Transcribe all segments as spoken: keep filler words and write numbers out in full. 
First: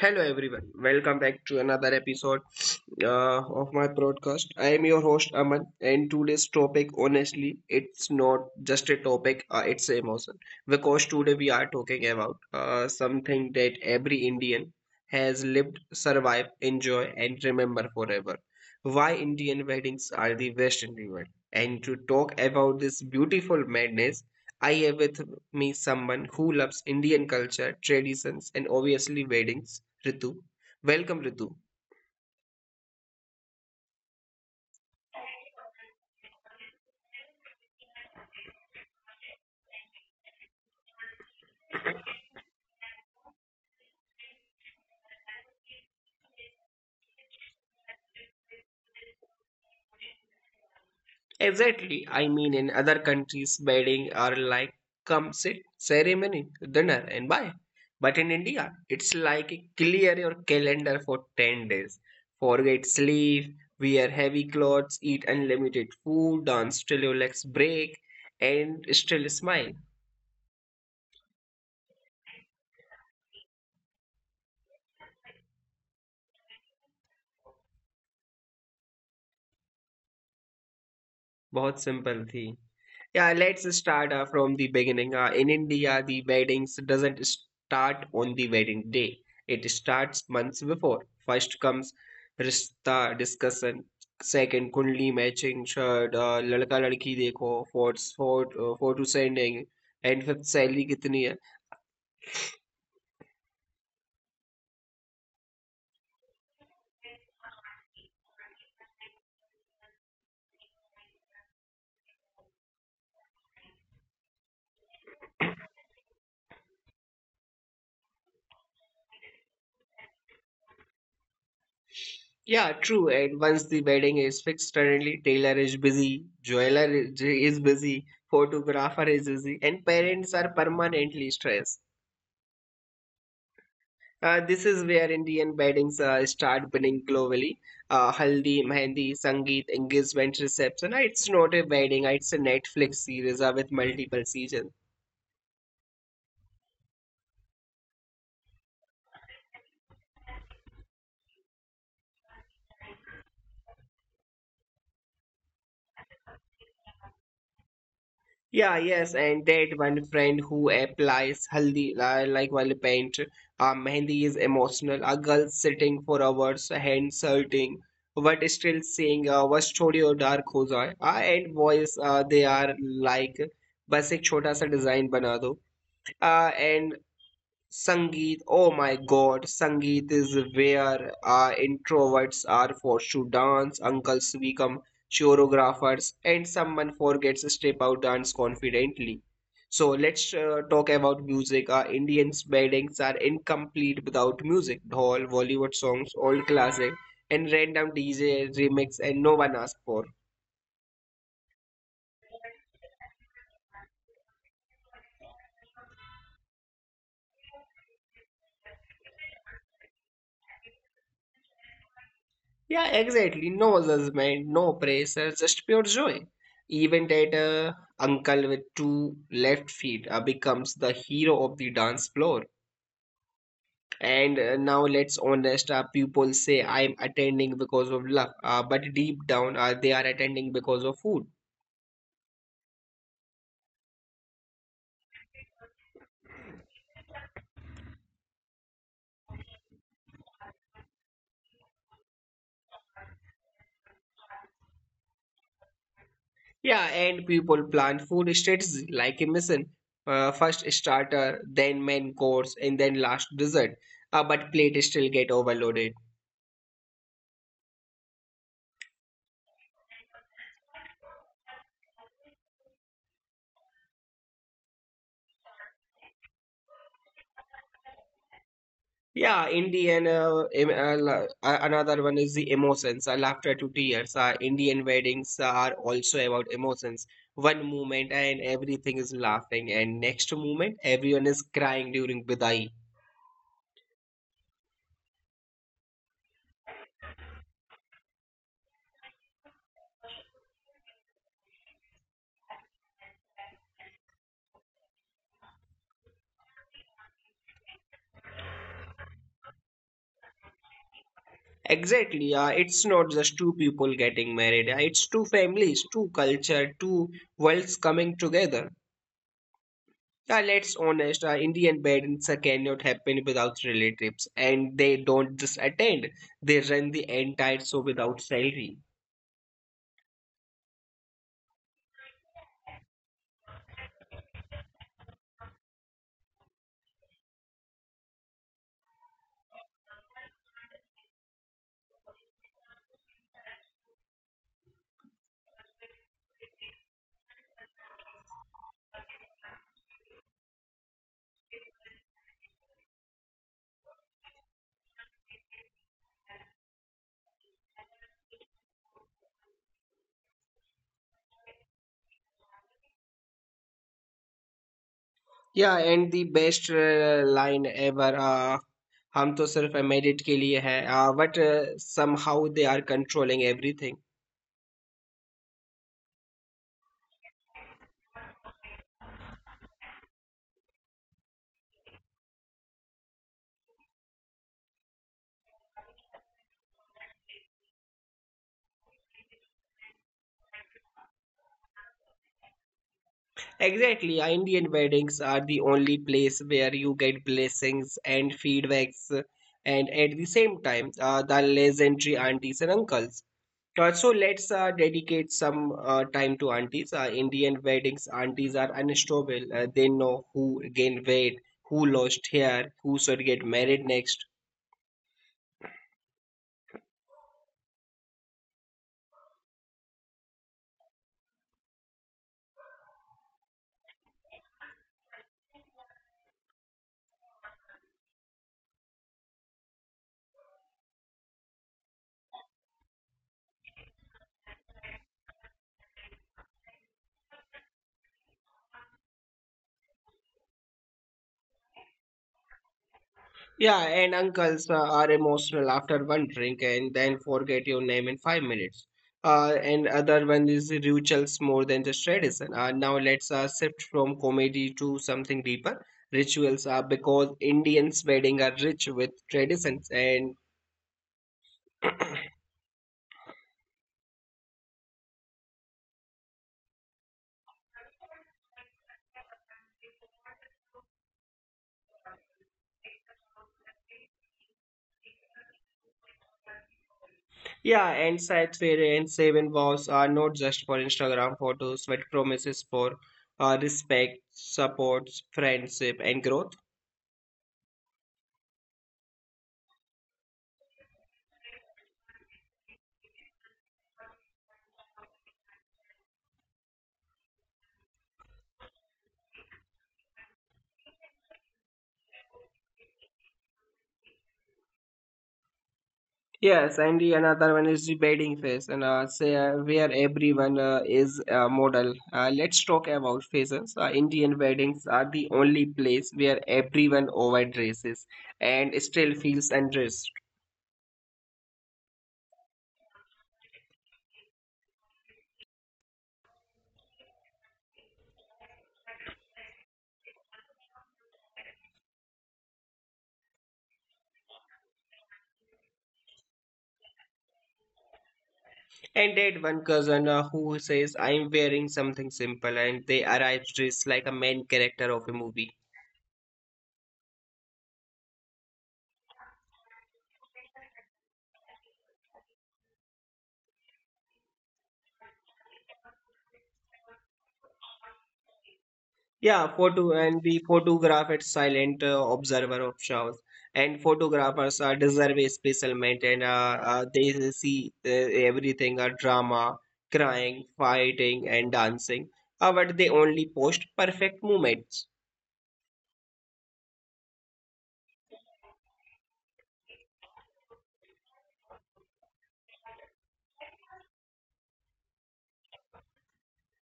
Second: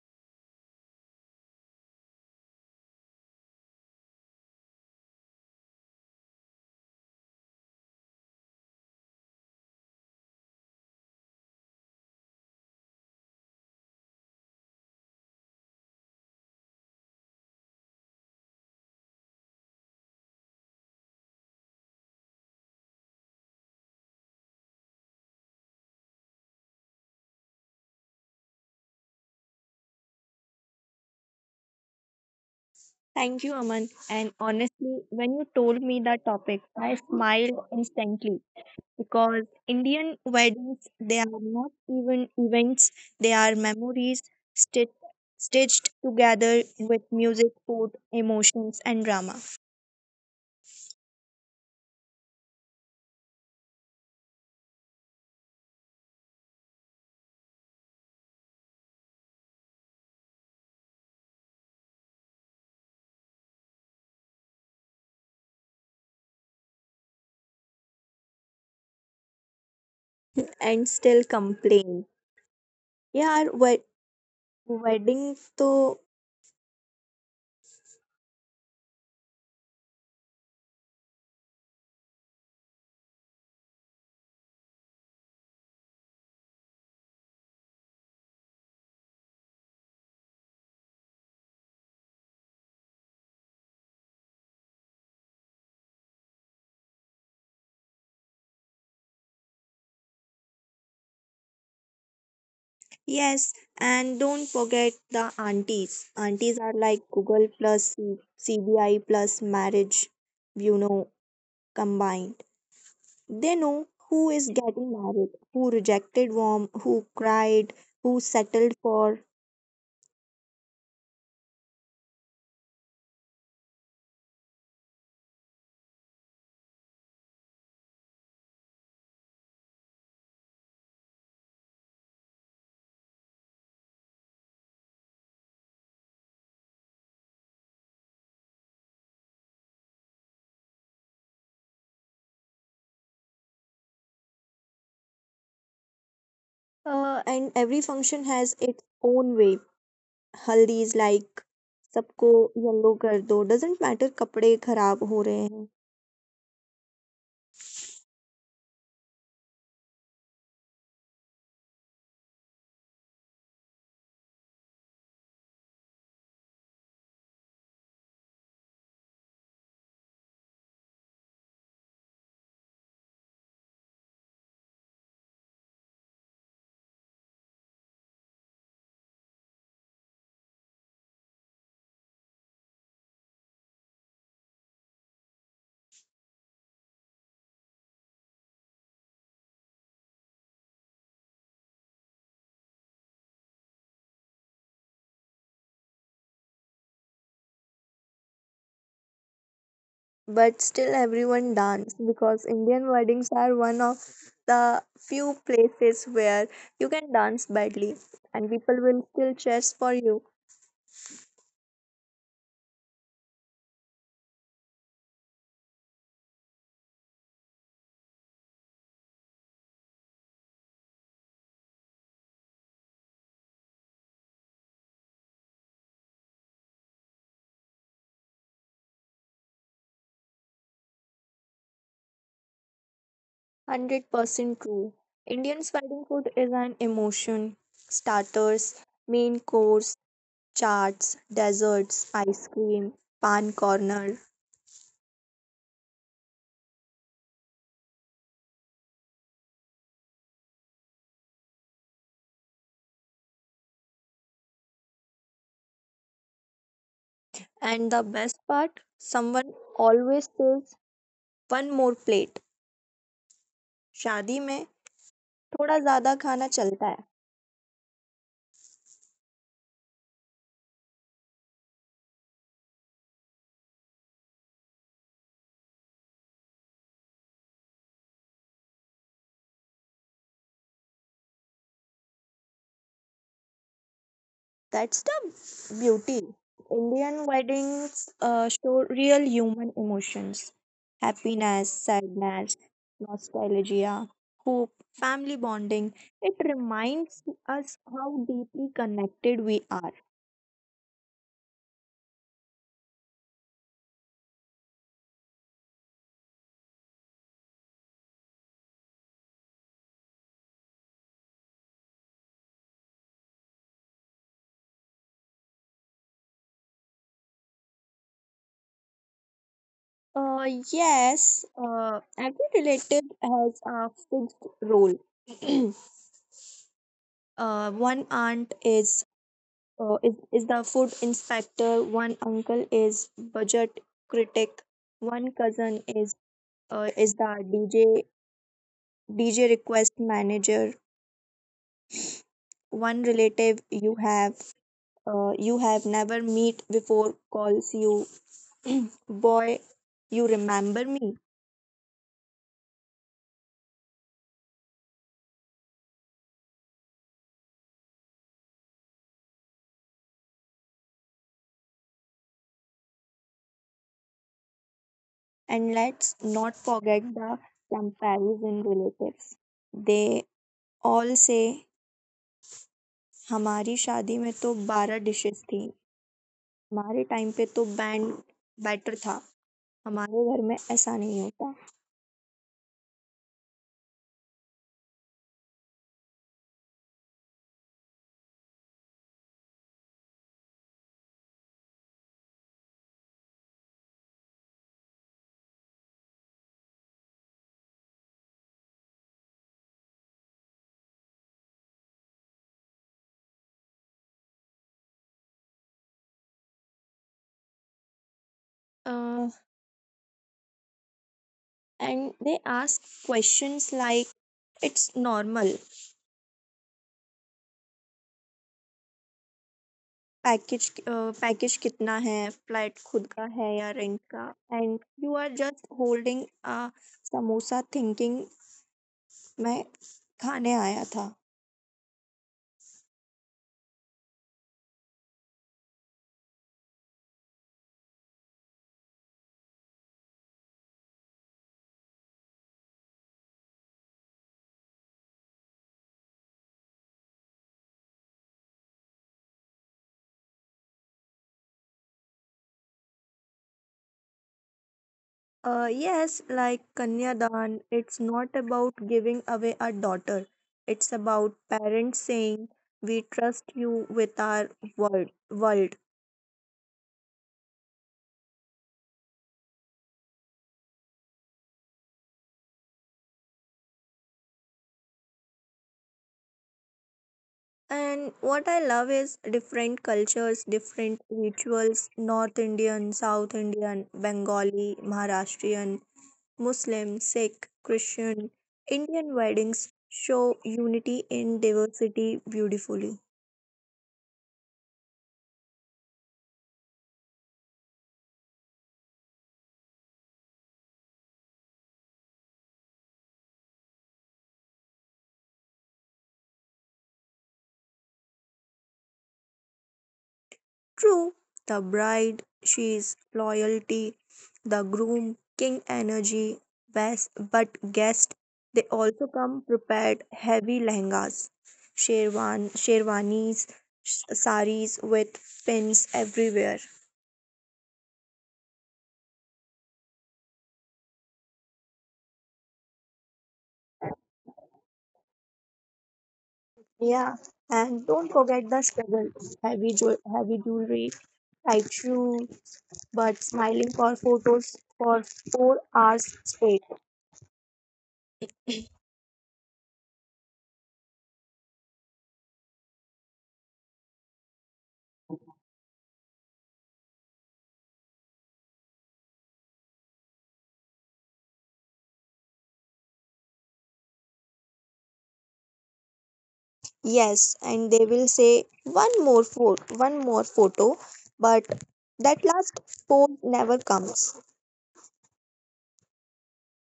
Hello everyone. Welcome back to another episode uh, of my broadcast. I am your host Aman, and today's topic, honestly, it's not just a topic; uh, it's an emotion. Because today we are talking about uh, something that every Indian has lived, survived, enjoy, and remember forever. Why Indian weddings are the best in the world. And to talk about this beautiful madness, I have with me someone who loves Indian culture, traditions, and obviously weddings Ritu. Welcome, Ritu. Thank you, Aman. And honestly, when you told me the topic, I smiled instantly because Indian weddings, they are not even events, they are memories stitched, stitched together with music, food, emotions, and drama. Exactly. I mean, in other countries, wedding are like come sit, ceremony, dinner, and bye. But in India, it's like clear your calendar for ten days. Forget sleep, wear heavy clothes, eat unlimited food, dance till your legs break, and still smile. And still complain. Yeah, wed- wedding to बहुत simple थी. Yeah, let's start uh, from the beginning. Uh, in India, the weddings doesn't start on the wedding day. It starts months before. First comes rishta discussion. Second, kundli matching. Third, Uh, ladka ladki dekho. Fourth, fourth, uh, photo sending. And fifth, salary kitni hai. yes, and don't forget the aunties. Aunties are like Google plus C- CBI plus marriage, you know, combined. They know who is getting married, who rejected warm, who cried, who settled for. Yeah, true. And once the wedding is fixed, suddenly tailor is busy, jeweler is is busy, photographer is busy, and parents are permanently stressed. Uh, this is where Indian weddings uh, start winning globally. Uh, Haldi, Mehndi, Sangeet, engagement reception. Uh, It's not a wedding, uh, it's a Netflix series uh, with multiple seasons. Uh, and every function has its own way. हल्दी is like सबको yellow कर दो doesn't matter कपड़े खराब हो रहे हैं Yeah, yes, and that one friend who applies Haldi uh, like while paint. Uh, Mehndi is emotional. A girl sitting for hours, hands hurting, but still saying, uh, "Was छोड़ियो dark हो जाए." Uh, and boys, uh, they are like, बस एक छोटा सा design बना दो. Uh, and Sangeet, oh my god, Sangeet is where uh, introverts are forced to dance, uncles become choreographers, and someone forgets to step out dance confidently. So let's uh, talk about music. Uh, Indian's weddings are incomplete without music. Dhol, Bollywood songs, old classic, and random D J remix, and no one asked for. but still everyone dance because Indian weddings are one of the few places where you can dance badly and people will still cheers for you. Yeah, exactly. No judgment, no pressure, just pure joy. Even that uh, uncle with two left feet uh, becomes the hero of the dance floor. And uh, now let's honest, uh, people say I'm attending because of love, uh, but deep down uh, they are attending because of food. one hundred percent true. Indian wedding food is an emotion. Starters, main course, charts, desserts, ice cream, pan corner. Yeah, and people plan food strategy like a mission. Uh, first starter, then main course, and then last dessert. Uh, but plate still get overloaded. And the best part, someone always says one more plate. शादी में थोड़ा ज्यादा खाना चलता है. Yeah, Indian. Uh, em- uh, la- uh, another one is the emotions. Uh, laughter to tears. Uh, Indian weddings are also about emotions. One moment and everything is laughing, and next moment everyone is crying during bidai. That's the beauty. Indian weddings uh, show real human emotions, happiness, sadness, nostalgia, hope, family bonding. It reminds us how deeply connected we are. Exactly. Uh, it's not just two people getting married. Uh, it's two families, two culture, two worlds coming together. Yeah, let's honest. Uh, Indian weddings uh, cannot happen without relatives, and they don't just attend. They run the entire show without salary. Uh, yes, uh, every relative has a fixed role. uh, one aunt is uh, is, is the food inspector, one uncle is budget critic, one cousin is uh, is the dj dj request manager, one relative you have uh, you have never meet before, calls you boy, you remember me? Yeah and the best line ever हम तो सिर्फ merit के लिए है but somehow they are controlling everything. And let's not forget the comparison relatives. They all say हमारी शादी में तो बारह डिशेस थी, हमारे टाइम पे तो बैंड बेटर था, हमारे घर में ऐसा नहीं होता. Exactly Indian weddings are the only place where you get blessings and feedbacks and at the same time the legendary aunties and uncles. So let's uh, dedicate some uh, time to aunties. Uh, Indian weddings, aunties are unstoppable. Uh, they know who gained weight, who lost hair, who should get married next. And they ask questions like it's normal, package package कितना है, flight खुद का है या rent का, and you are just holding samosa thinking मैं खाने आया था. Yeah, and uncles uh, are emotional after one drink and then forget your name in five minutes. Uh, and other one is rituals more than just tradition. Uh, now let's uh, shift from comedy to something deeper. Rituals are because Indians' wedding are rich with traditions and yes like kanyadaan, it's not about giving away a daughter, it's about parents saying we trust you with our world world yeah, and Seth Fair and Seven vows are not just for Instagram photos but promises for uh, respect, support, friendship, and growth. And what I love is different cultures, different rituals, North Indian, South Indian, Bengali, Maharashtrian, Muslim, Sikh, Christian. Indian weddings show unity in diversity beautifully. Yes, and the another one is the bedding phase, and uh, say uh, where everyone uh, is a model. Uh, let's talk about phases. Uh, Indian weddings are the only place where everyone overdresses and still feels undressed. True, the bride, she's loyalty, the groom, king energy, best, but guests, they also come prepared, heavy lehengas, sherwan, sherwanis, sh- saris with pins everywhere. And that one cousin uh, who says, "I'm wearing something simple," and they arrive dressed like a main character of a movie. Yeah, and don't forget the struggle, heavy, jewel, heavy jewelry, tight shoe, but smiling for photos for four hours straight. Yeah, photo and the photograph is silent uh, observer of shows, and photographers are deserve a special mention. Uh, uh, they see uh, everything: uh, drama, crying, fighting, and dancing. Uh, but they only post perfect moments. Yes, and they will say one more photo, one more photo, but that last pose never comes.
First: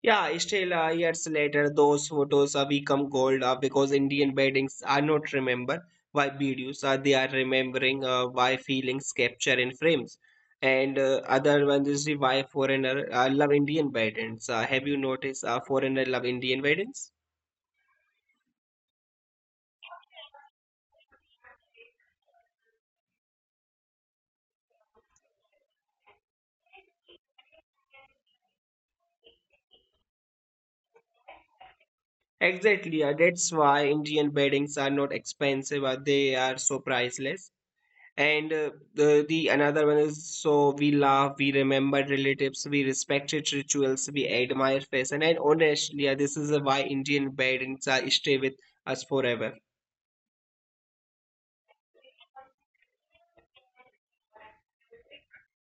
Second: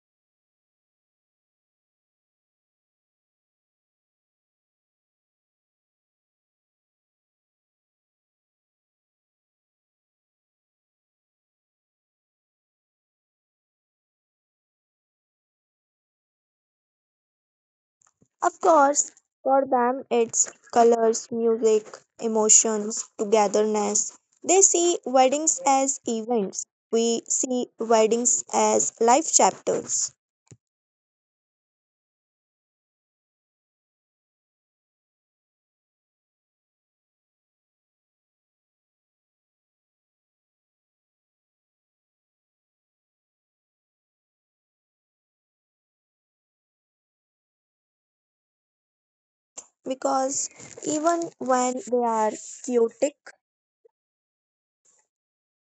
Yeah, still uh, years later, those photos uh, become gold uh, because Indian weddings are not remembered by videos. Uh, they are remembering uh, by feelings captured in frames. And uh, other one is the why foreigner uh, love Indian weddings. Uh, have you noticed uh, foreigner love Indian weddings? Of course, for them it's colors, music, emotions, togetherness. They see weddings as events. We see weddings as life chapters, Exactly. Uh, that's why Indian weddings are not expensive. Uh, they are so priceless. And uh, the, the another one is so we laugh, we remember relatives, we respect its rituals, we admire fashion, and honestly, yeah, this is uh, why Indian weddings uh, stay with us forever. because even when they are chaotic.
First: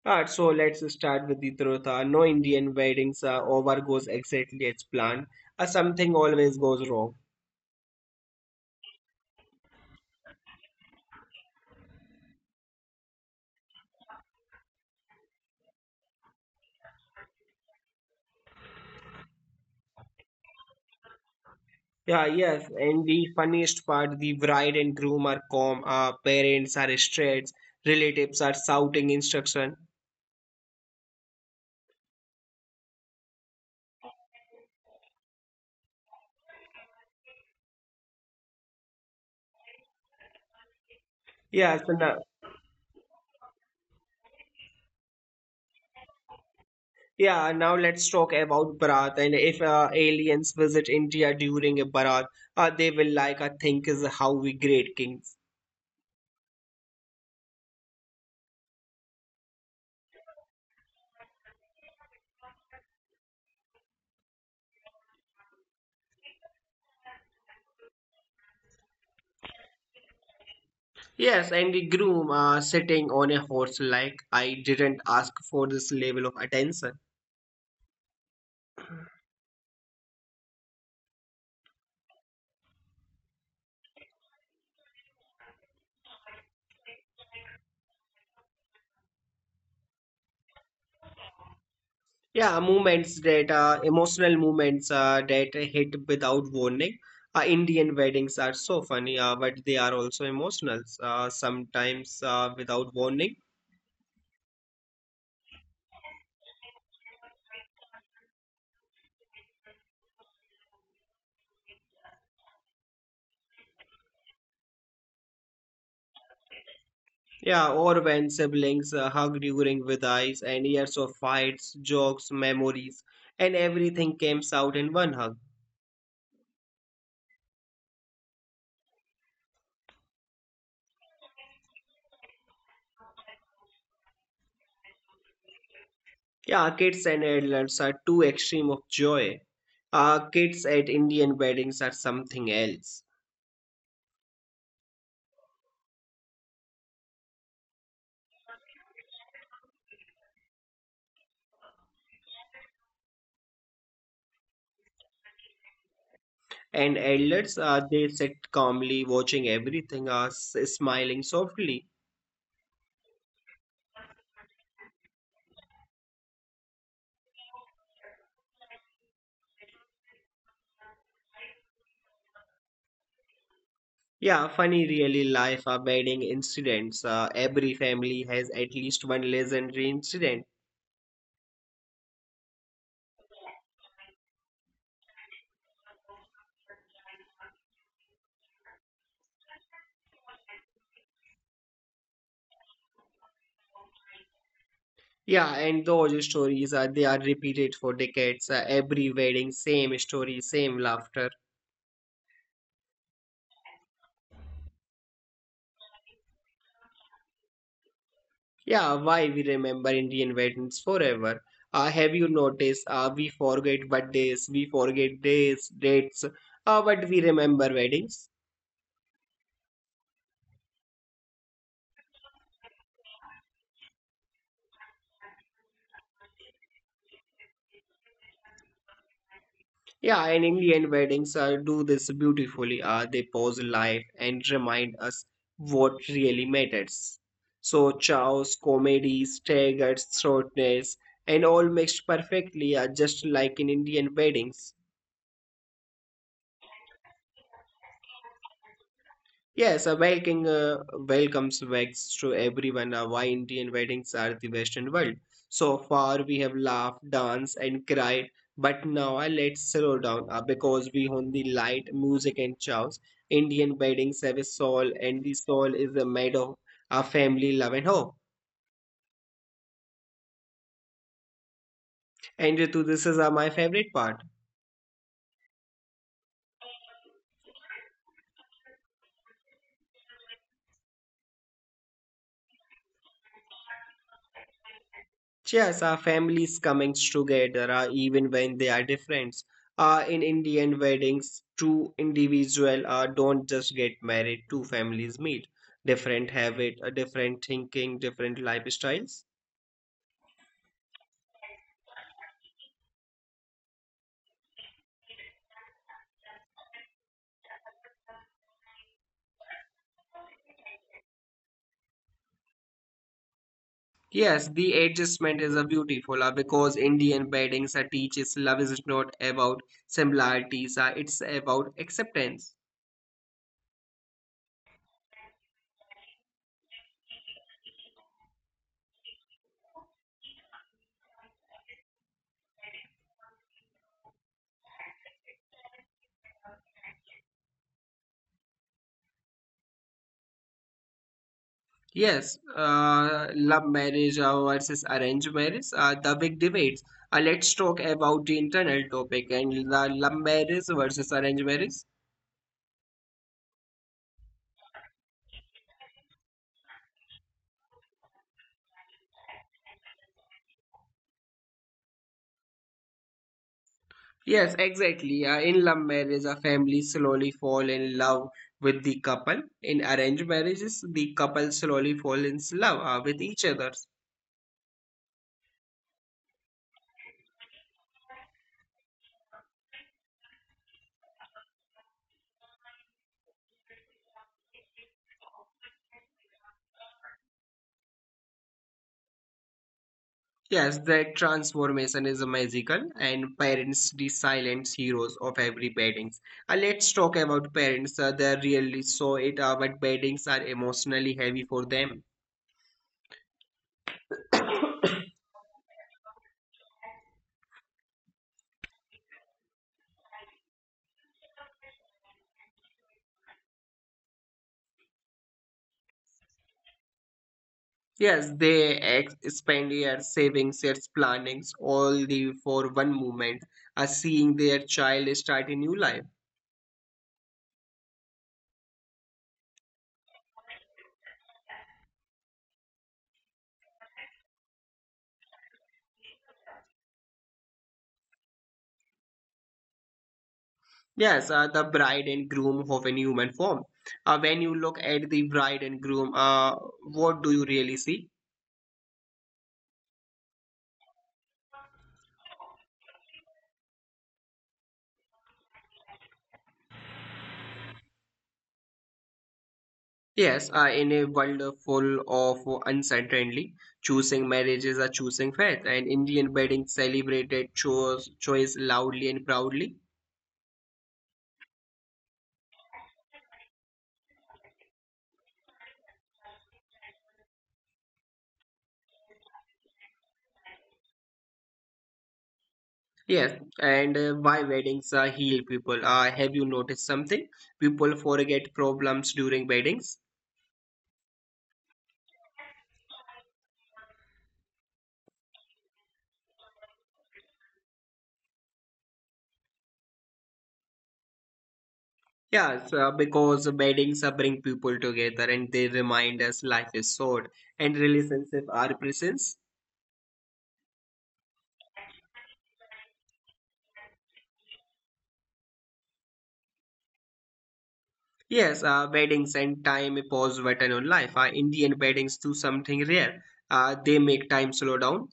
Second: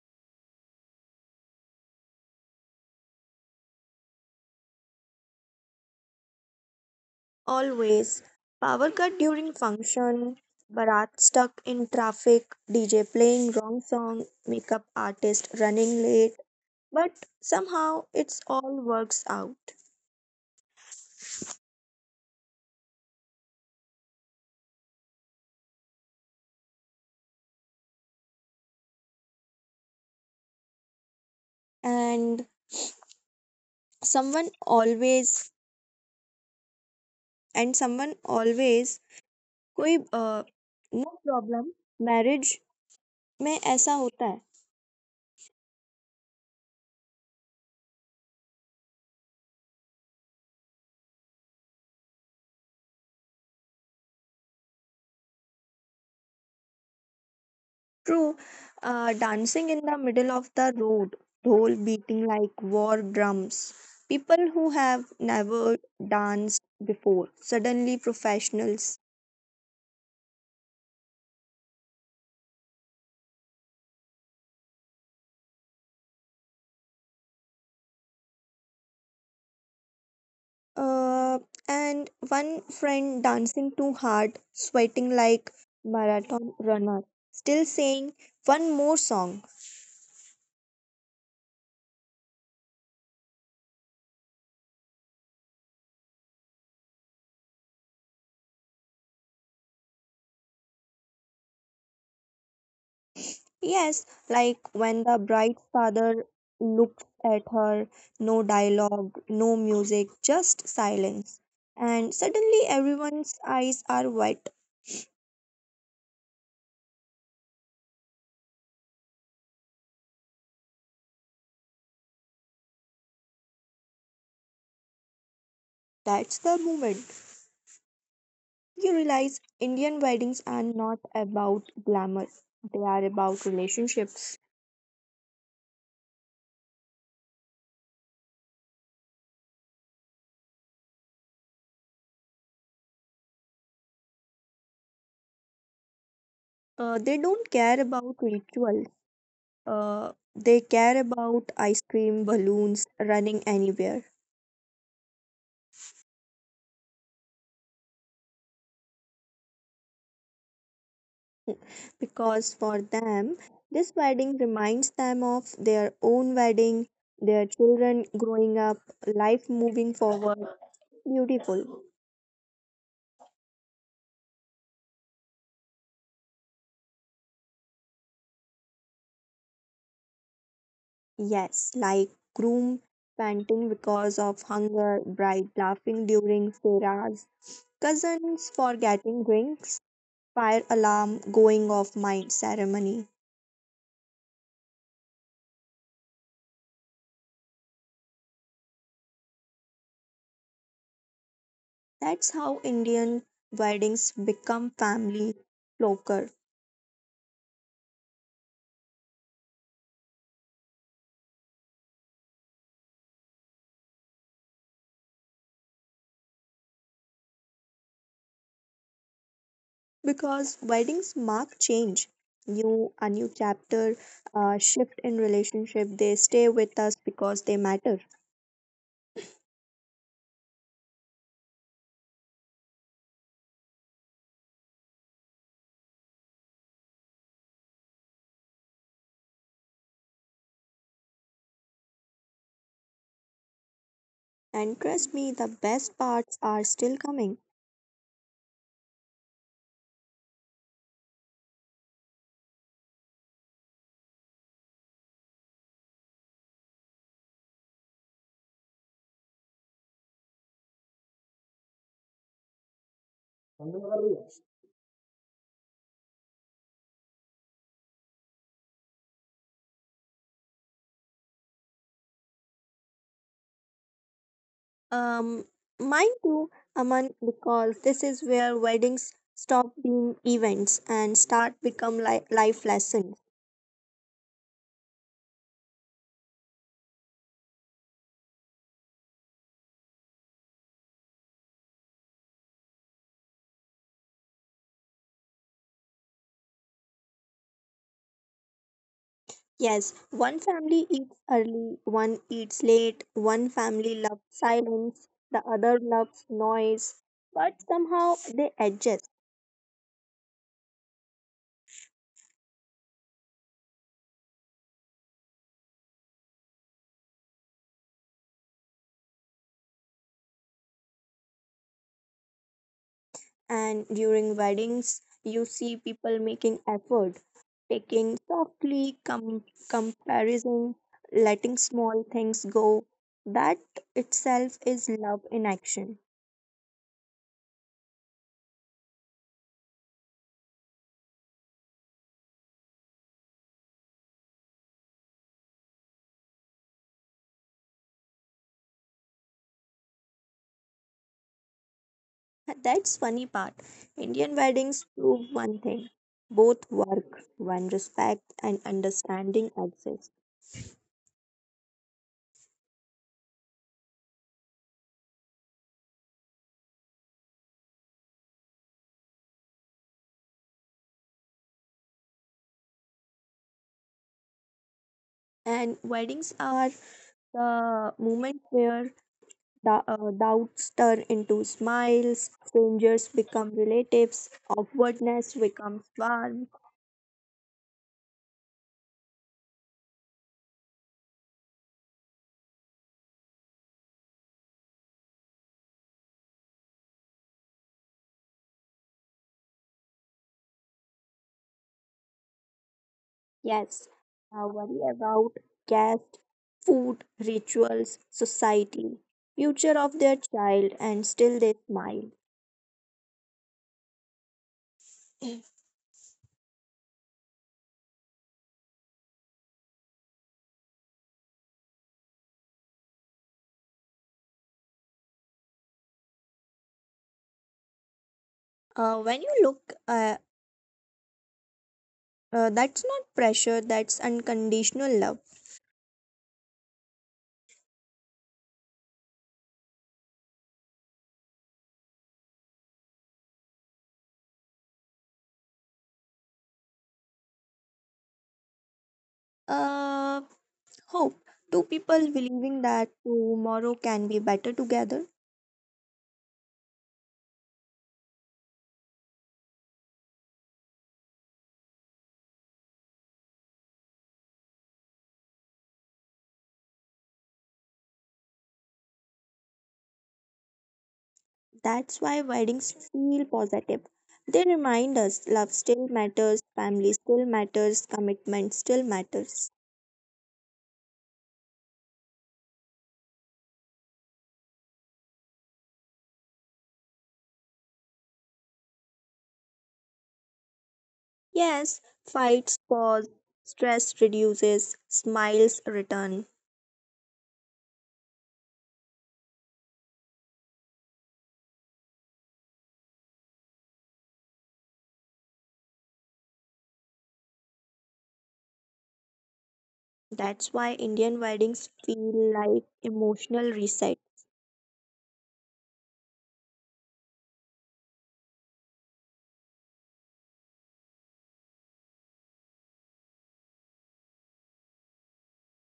Alright, so let's start with the truth. Uh, no Indian weddings uh, over goes exactly as planned. Uh, something always goes wrong. Always. Power cut during function, Bharat stuck in traffic, D J playing wrong song, makeup artist running late, but somehow it's all works out. Yeah, yes, and the funniest part, the bride and groom are calm, uh, parents are stressed, relatives are shouting instruction. And someone always, and someone always, कोई uh, no problem. Yes, and, uh, marriage में ऐसा होता है. Yeah, now let's talk about Bharat. And if uh, aliens visit India during a Bharat, uh, they will like, I think, is how we great kings. True, uh, dancing in the middle of the road, dole beating like war drums. People who have never danced before, suddenly professionals. Yes, and the groom uh, sitting on a horse, like I didn't ask for this level of attention. Uh, and one friend dancing too hard, sweating like marathon runner, still saying one more song. Yeah, moments that uh, emotional moments uh, that hit without warning. Uh, Indian weddings are so funny, uh, but they are also emotional, uh, sometimes uh, without warning. Yes, like when the bride's father looks at her, no dialogue, no music, just silence. And suddenly everyone's eyes are wet. Yeah, or when siblings uh, hugged during with and years of fights, jokes, memories, and everything came out in one hug. That's the moment you realize Indian weddings are not about glamour, they are about relationships. Yeah, kids and adults are two extreme of joy. Uh, kids at Indian weddings are something else. Uh, they don't care about rituals, uh, they care about ice cream, balloons, running anywhere. And adults, uh, they sit calmly watching everything, uh, s- smiling softly. Because for them, this wedding reminds them of their own wedding, their children growing up, life moving forward. Beautiful. Yeah, funny really life uh, wedding incidents. Uh, every family has at least one legendary incident. Yes, like groom panting because of hunger, bride laughing during Sarah's, cousins forgetting rings, fire alarm going off mid ceremony. Yeah, and those stories are they are repeated for decades. Uh, every wedding, same story, same laughter. That's how Indian weddings become family folklore. Yeah, why we remember Indian weddings forever? Uh, have you noticed? Uh, we forget birthdays, we forget days, dates, uh, but we remember weddings. Because weddings mark change, new a new chapter, a shift in relationship. They stay with us because they matter. Yeah, and Indian weddings uh, do this beautifully. Uh, they pause life and remind us what really matters. So, chaos, comedies, staggered shortness, and all mixed perfectly, uh, just like in Indian weddings. And trust me, the best parts are still coming. Yes, a welcoming uh, welcomes back to everyone uh, why Indian weddings are the Western world. So far, we have laughed, danced, and cried, but now uh, let's slow down uh, because we own the light, music, and chows. Indian weddings have a soul, and the soul is uh, made of our family, love, and hope. And Ritu, this is uh, my favorite part. um Mine too, Aman, because this is where weddings stop being events and start become li- life lessons. Yes, our families coming together uh, even when they are different. Uh, in Indian weddings, two individuals uh, don't just get married, two families meet. Different habit, uh, different thinking, different lifestyles. Yes, one family eats early, one eats late, one family loves silence, the other loves noise, but somehow they adjust. Yes, the adjustment is a beautiful uh, because Indian weddings uh, teaches love is not about similarities, uh, it's about acceptance. And during weddings you see people making effort, taking softly com- comparison, letting small things go. That itself is love in action. Yes, uh, love marriage uh, versus arranged marriage are the big debates. Uh, let's talk about the internal topic and the love marriage versus arranged marriage. That's funny part, Indian weddings prove one thing, both work when respect and understanding exist. Yes, exactly. Uh, in love marriage, a family slowly fall in love with the couple. In arranged marriages, the couple slowly fall in love uh, with each other. And weddings are the moment where Da- uh, doubts turn into smiles, strangers become relatives, awkwardness becomes warmth. Yes, that transformation is magical, and parents, the silent heroes of every weddings. Uh, let's talk about parents. Uh, they really saw it, uh, but weddings are emotionally heavy for them. Yes, I worry about caste, food, rituals, society, future of their child, and still they smile. Yes, they ex- spend their savings, their plannings, all the for one moment, uh, seeing their child start a new life. Uh, when you look, uh, uh, that's not pressure, that's unconditional love. Yes, uh, the bride and groom of a human form. Uh, when you look at the bride and groom, uh, what do you really see? Uh, hope. Two people believing that tomorrow can be better together. Yes, uh, in a world full of uncertainty, choosing marriages or choosing faith, and Indian weddings celebrated chose choice loudly and proudly. That's why weddings feel positive. They remind us love still matters, family still matters, commitment still matters. Yes, and uh, why weddings uh, heal people? Uh, have you noticed something? People forget problems during weddings. Yes, fights pause, stress reduces, smiles return. Yes, uh, because weddings uh, bring people together and they remind us life is short and relationships are precious. That's why Indian weddings feel like emotional reset. Yes, uh, weddings and time pause button on life. Uh, Indian weddings do something rare. Uh, they make time slow down.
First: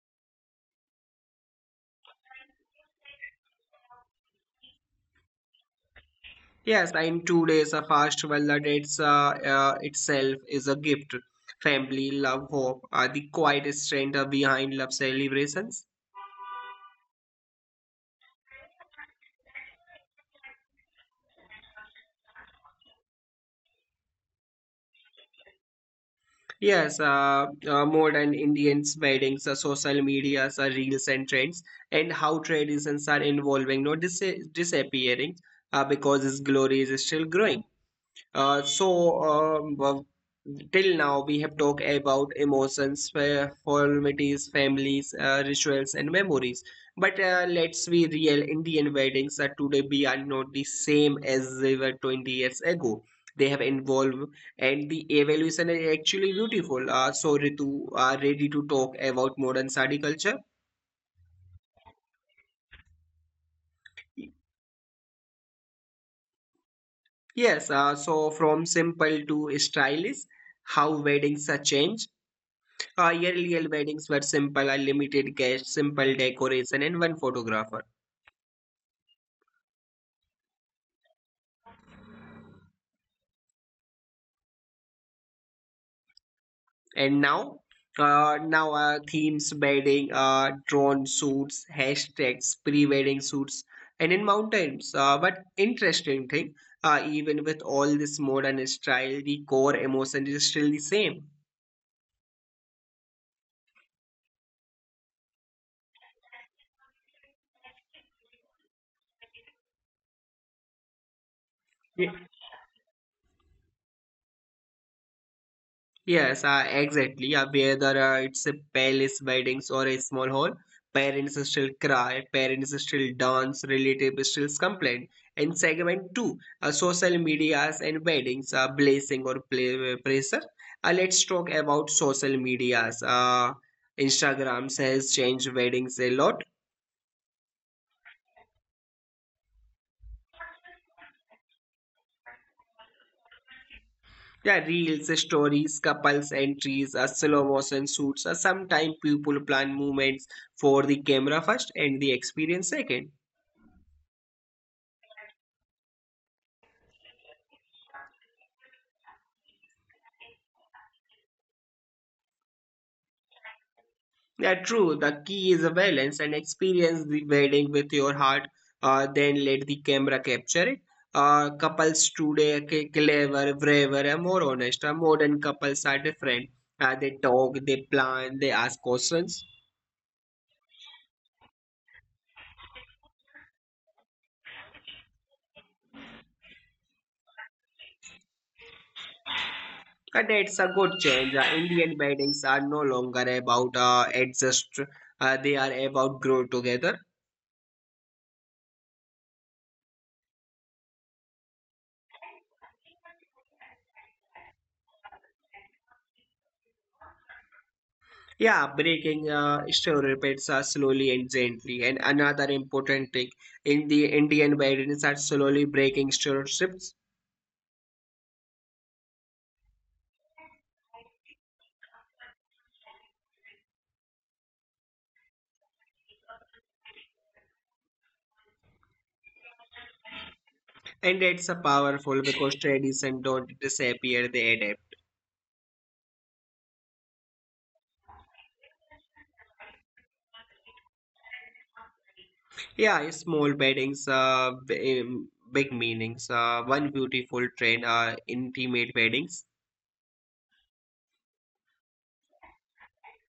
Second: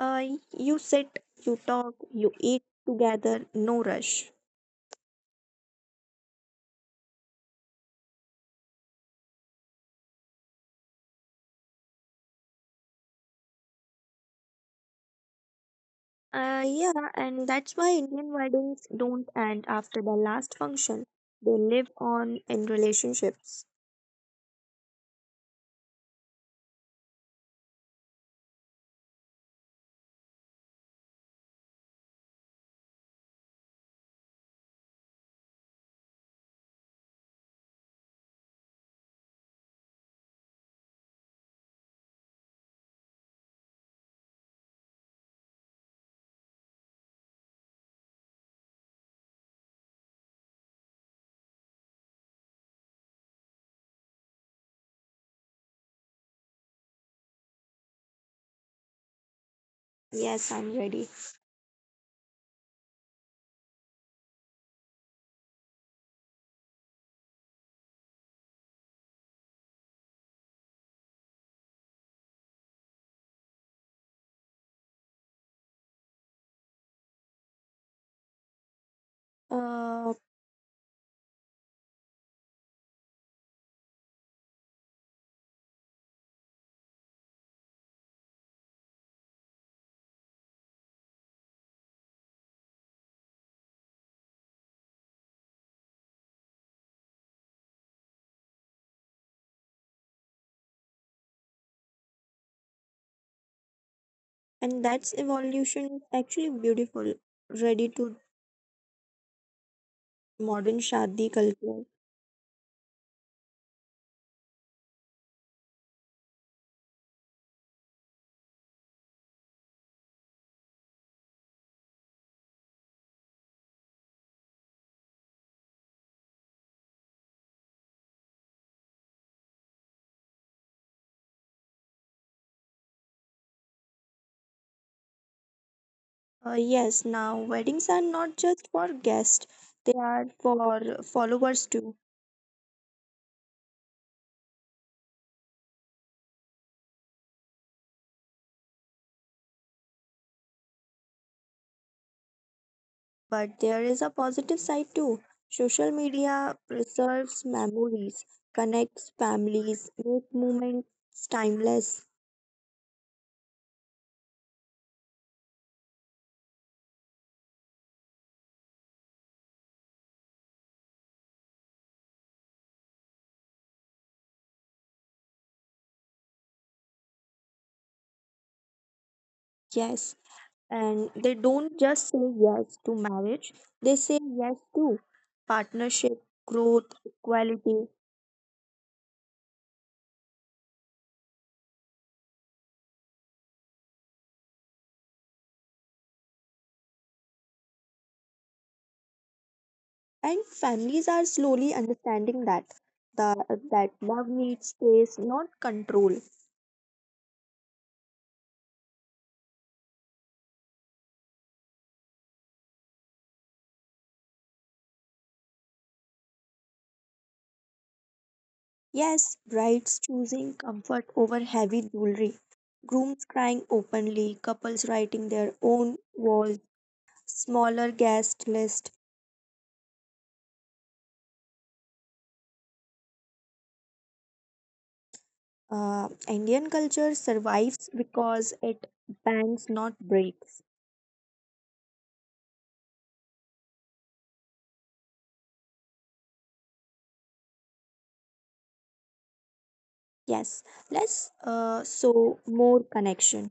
Uh, you sit, you talk, you eat together, no rush. Yes, in two days, a fast well that it's uh, uh, itself is a gift. Family, love, hope are the quiet strength uh, behind love celebrations. Uh, yeah, and that's why Indian weddings don't end after the last function. They live on in relationships. Yes, uh, uh, more than Indians' weddings, uh, social medias, uh, reels and trends, and how traditions are evolving, not dis- disappearing, uh, because its glory is still growing. Uh, so, um, well, till now we have talked about emotions, formalities, families, uh, rituals, and memories. But uh, let's be real, Indian weddings are today we are not the same as they were twenty years ago. They have evolved, and the evolution is actually beautiful. Uh, so, Ritu, are ready to talk about modern sari culture? Yes, I'm ready. Yes. Uh, so, from simple to stylish, how weddings are changed Our earlier weddings were simple, a limited guest, simple decoration, and one photographer. Uh, And now, uh, now uh, themes, wedding, uh, drone shoots, hashtags, pre-wedding shoots, and in mountains. Uh, but interesting thing, uh, even with all this modern style, the core emotion is still the same. and that's evolution actually beautiful. Ready to modern shadi culture. Yes, uh, exactly. Uh, whether uh, it's a palace weddings or a small hall, parents still cry, parents still dance, relatives still complain. And segment two, uh, social medias and weddings, uh, blessing or play, pressure. Uh, let's talk about social medias. Uh, Instagram has changed weddings a lot. Uh, yes, now weddings are not just for guests; they are for followers too. Yeah, reels, stories, couples, entries, uh, slow motion shoots. Uh, sometimes people plan movements for the camera first and the experience second But there is a positive side too. Social media preserves memories, connects families, make moments timeless. Yeah, true. The key is a balance and experience the wedding with your heart. Uh, then let the camera capture it. Uh, couples today are ca- clever, braver, and more honest. Uh, modern couples are different. Uh, they talk, they plan, they ask questions. Yes, and they don't just say yes to marriage, they say yes to partnership, growth, equality. Uh, that's a good change. Uh, Indian weddings are no longer about uh, adjust. Uh, they are about grow together. And families are slowly understanding that the that love needs space, not control. Yeah, breaking uh, stereotypes are slowly and gently. And another important thing in the Indian weddings are slowly breaking stereotypes. Yes, brides choosing comfort over heavy jewelry, grooms crying openly, couples writing their own vows, smaller guest list. And it's a powerful because tradition don't disappear, they adapt. Uh, indian culture survives because it bends, not breaks. Yeah, small weddings, uh, b- um, big meanings. Uh, one beautiful trend, uh, intimate weddings. Yes, let's uh, show more connection.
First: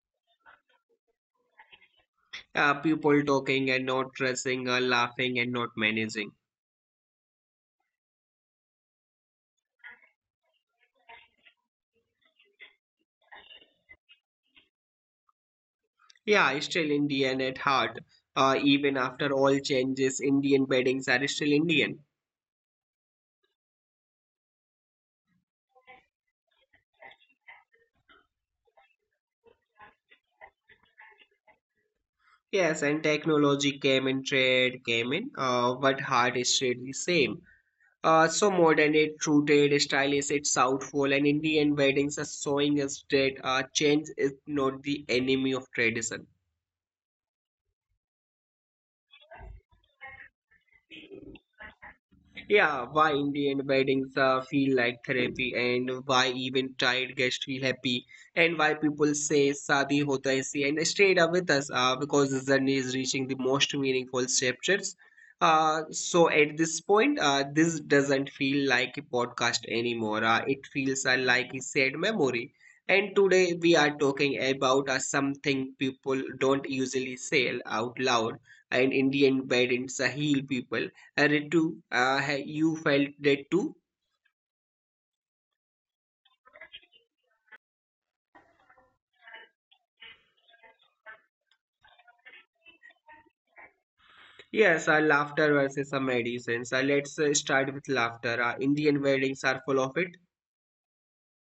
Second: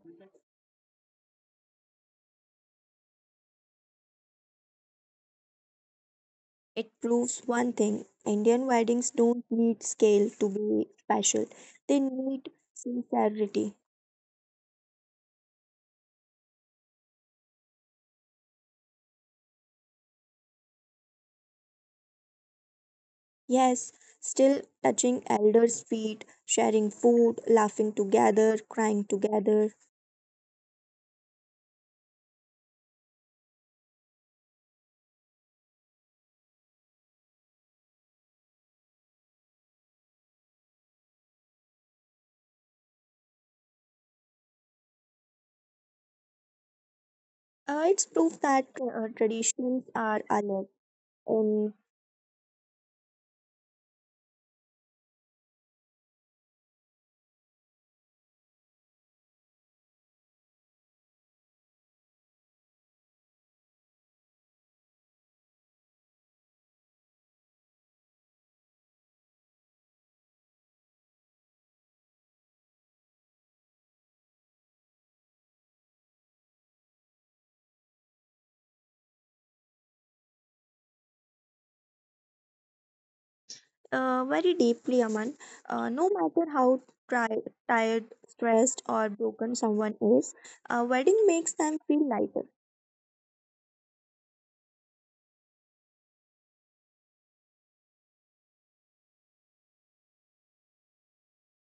Uh, people talking and not dressing, uh, laughing and not managing. It proves one thing, Indian weddings don't need scale to be special, they need sincerity. Yeah, still Indian at heart. Uh, even after all changes, Indian weddings are still Indian. Yes, still touching elders' feet, sharing food, laughing together, crying together. Yes, and technology came in, trade came in, uh, but heart is stayed the same. Uh, so modern it rooted, stylish it's southful, and Indian weddings are showing us that uh, change is not the enemy of tradition. Uh, it's proof that uh, traditions are alive. And Yeah, why in the end weddings uh, feel like therapy and why even tired guests feel happy and why people say Sadi hota hai isi and stayed up with us uh, because this journey is reaching the most meaningful chapters. Uh, so at this point, uh, this doesn't feel like a podcast anymore. Uh, it feels uh, like a sad memory. And today we are talking about uh, something people don't usually say out loud and Indian weddings uh, heal people uh, Ritu, uh, ha- you felt that too? uh, very deeply, Aman. Uh, no matter how tri- tired, stressed, or broken someone is, a wedding makes them feel lighter. Yes, uh, laughter versus uh, medicine. So let's uh, start with laughter. Uh, Indian weddings are full of it,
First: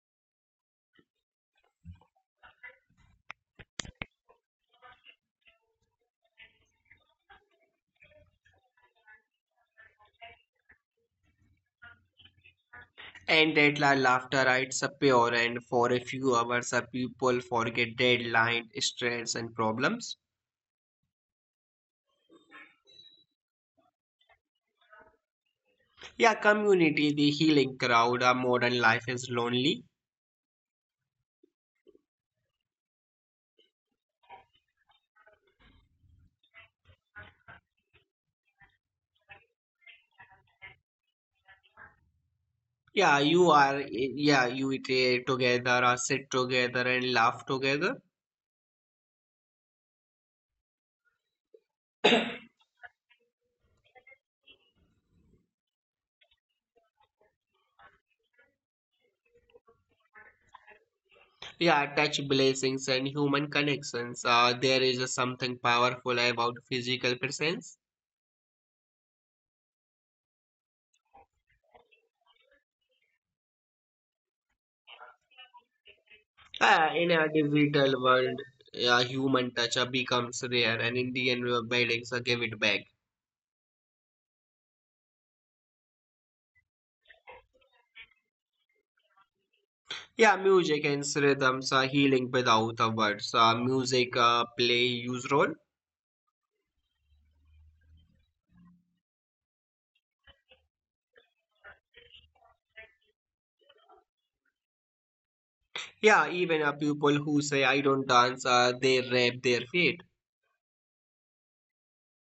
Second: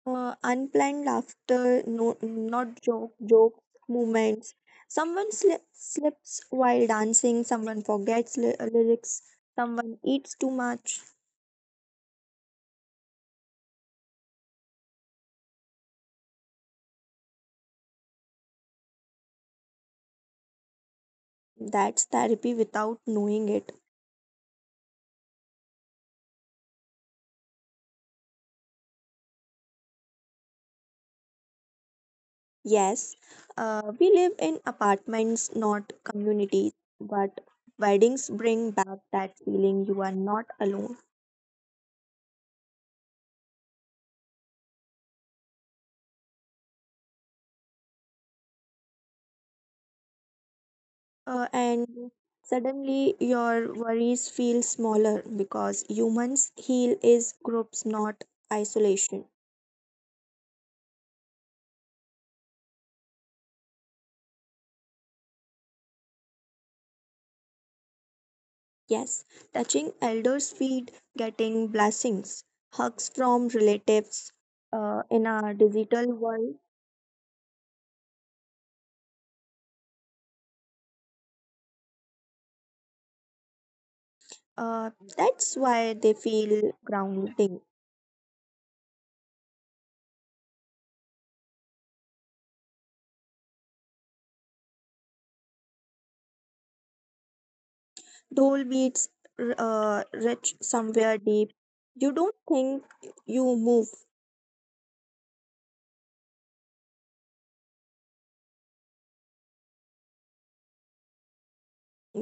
Uh, unplanned laughter, no, not joke, joke moments. Someone sli- slips while dancing, someone forgets ly- lyrics, someone eats too much. and that la laughter uh, it's uh, pure. And for a few hours, uh, people forget deadline, stress, and problems. That's therapy without knowing it. Yeah, community, the healing crowd. Uh, modern life is lonely. Yes, uh, we live in apartments, not communities, but weddings bring back that feeling, you are not alone. Yeah, you are. eh, Yeah, you eat uh, together, uh, sit together, and laugh together. Uh, and suddenly your worries feel smaller because humans heal is groups, not isolation. Yeah, touch blessings and human connections. Uh, there is a something powerful about physical presence. Yes, touching elders' feet, getting blessings, hugs from relatives uh, in our digital world, Uh, in a digital world, a human touch uh, becomes rare, and Indian weddings uh, give it back. uh, that's why they feel grounding. Yeah, music and rhythms are healing without uh, words. Uh, music uh, play huge role. Dole beats r- uh, rich somewhere deep. You don't think, you move, Yeah, even uh, people who say I don't dance, uh, they rap their feet.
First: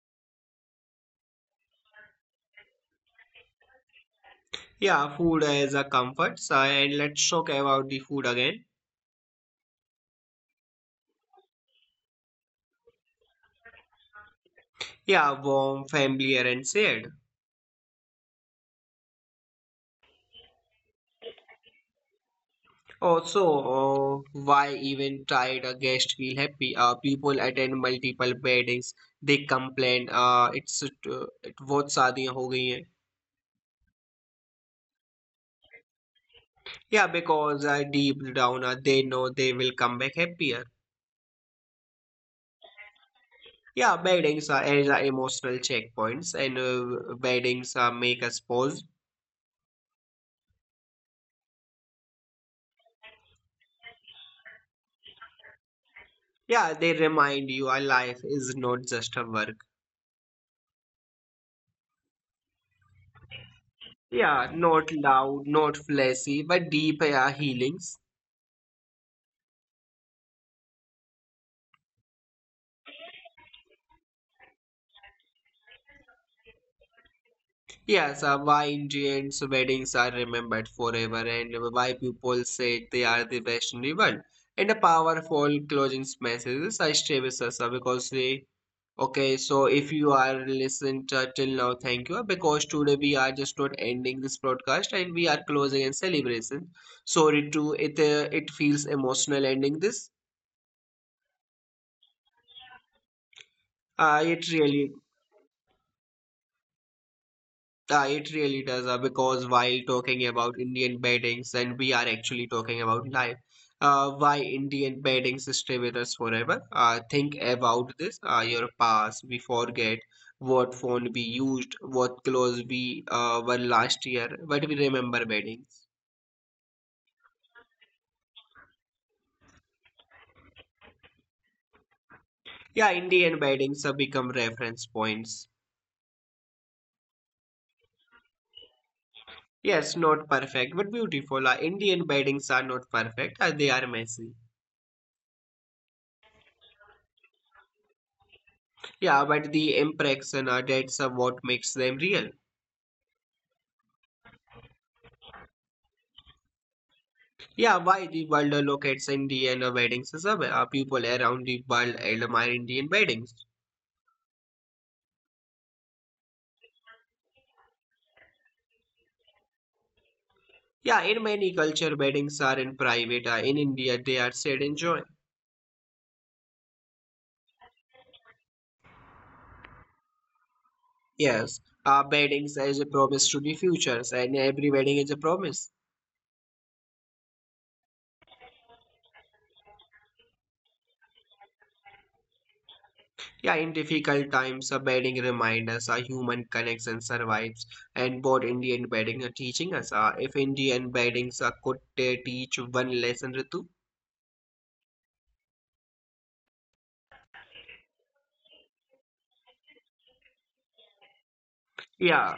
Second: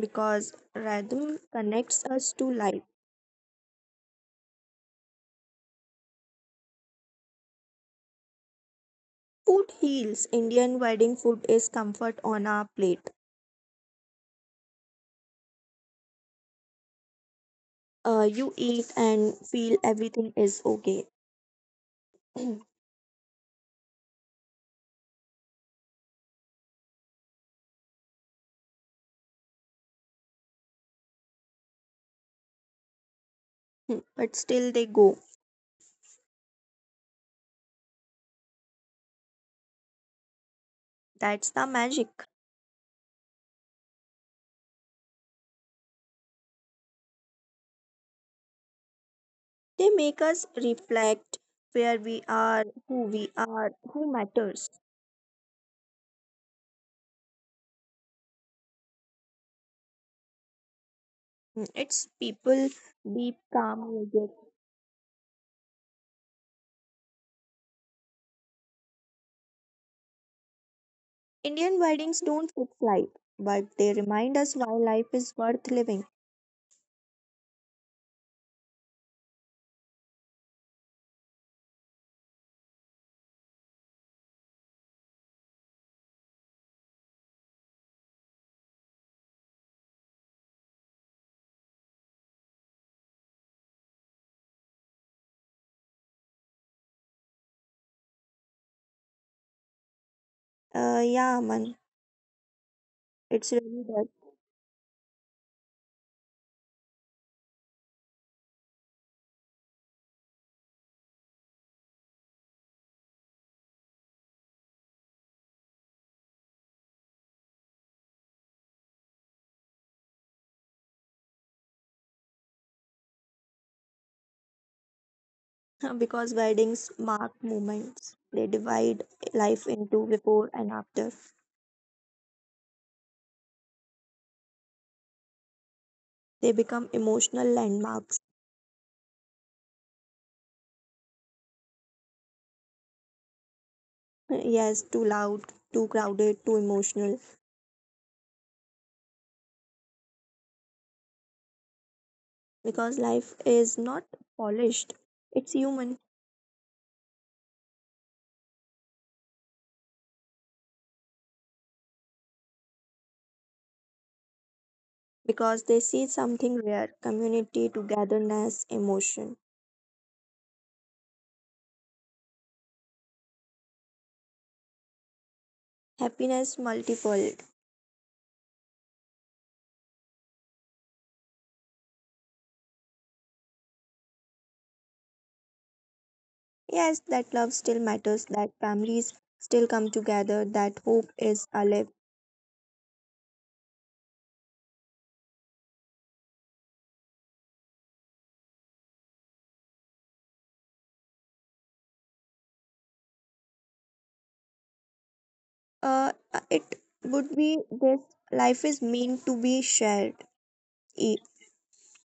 because rhythm connects us to life. Yeah, food is a comfort. So, and let's talk about the food again. Food heals. Indian wedding food is comfort on a plate. Yeah, warm, familiar, and shared. Uh, you eat and feel everything is okay. Also, uh, why even tried a guest feel happy? Uh, people attend multiple weddings. They complain. Uh, it's uh, it बहुत शादियां हो गई हैं. But still they go. Yeah, because uh, deep down uh, they know they will come back happier. That's the magic. Yeah, weddings are as are emotional checkpoints, and uh, weddings uh, make us pause. They make us reflect where we are, who we are, who matters. Yeah, they remind you our life is not just a work. Mm, it's people, deep, calm Yeah, music. not loud, not flashy, but deep uh, healings. Indian weddings don't fix life, but they remind us why life is worth living. Yes, uh, why Indians' weddings are remembered forever and why people say they are the best in the world. And a powerful closing message I stay with us uh, because they okay. So if you are listened uh, till now, thank you because today we are just not ending this broadcast and we are closing and celebration. Sorry to it, uh, it feels emotional ending this. Uh, yeah, man, Uh, it's it really really Uh, it really does uh, because while talking about Indian beddings, and we are actually talking about life, uh, why Indian beddings stay with us forever. Uh, think about this, uh, your past. We forget what phone we used, what clothes we uh, were last year, but we remember beddings. Uh, because weddings mark moments. They divide life into before and after. Yeah, Indian beddings have become reference points. They become emotional landmarks. Yes, not perfect, but beautiful. Uh, Indian beddings are not perfect, uh, they are messy. Uh, Yes, too loud, too crowded, too emotional. Yeah, but the impression uh, that's uh, what makes them real. Because life is not polished, it's human. Yeah, why the world locates Indian weddings as a uh, people around the world admire Indian weddings. Because they see something rare, community, togetherness, emotion, Yeah, in many culture weddings are in private. Uh, in India, they are said in joy. happiness multifold. Yes, uh, weddings is a promise to the futures, and every wedding is a promise. Yes, that love still matters, that families still come together, that hope is alive. Yeah, in difficult times, a wedding reminds us a human connects and survives. And both Indian wedding are teaching us. Uh, if Indian weddings uh, could uh, teach one lesson, Ritu, uh, uh, It would be this, life is meant to be shared. E- Yeah.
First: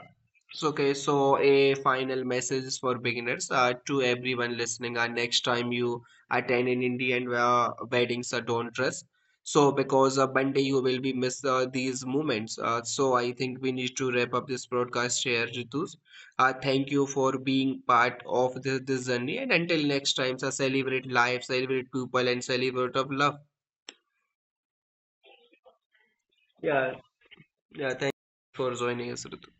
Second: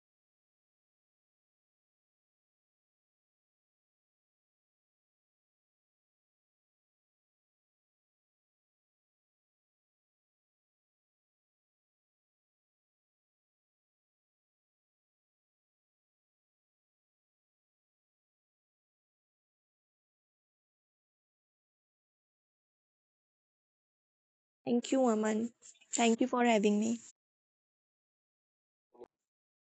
So, okay, so a final message for beginners uh, to everyone listening. Uh, next time you attend an Indian uh, wedding, so don't dress. So, because uh, one day you will be miss uh, these moments. Uh, so, I think we need to wrap up this broadcast here, Ritu. Uh, thank you for being part of this, this journey. And until next time, so celebrate life, celebrate people, and celebrate of love. Thank you, Aman. Thank you for having me. Yeah, yeah. Thank you for joining us, Ritu.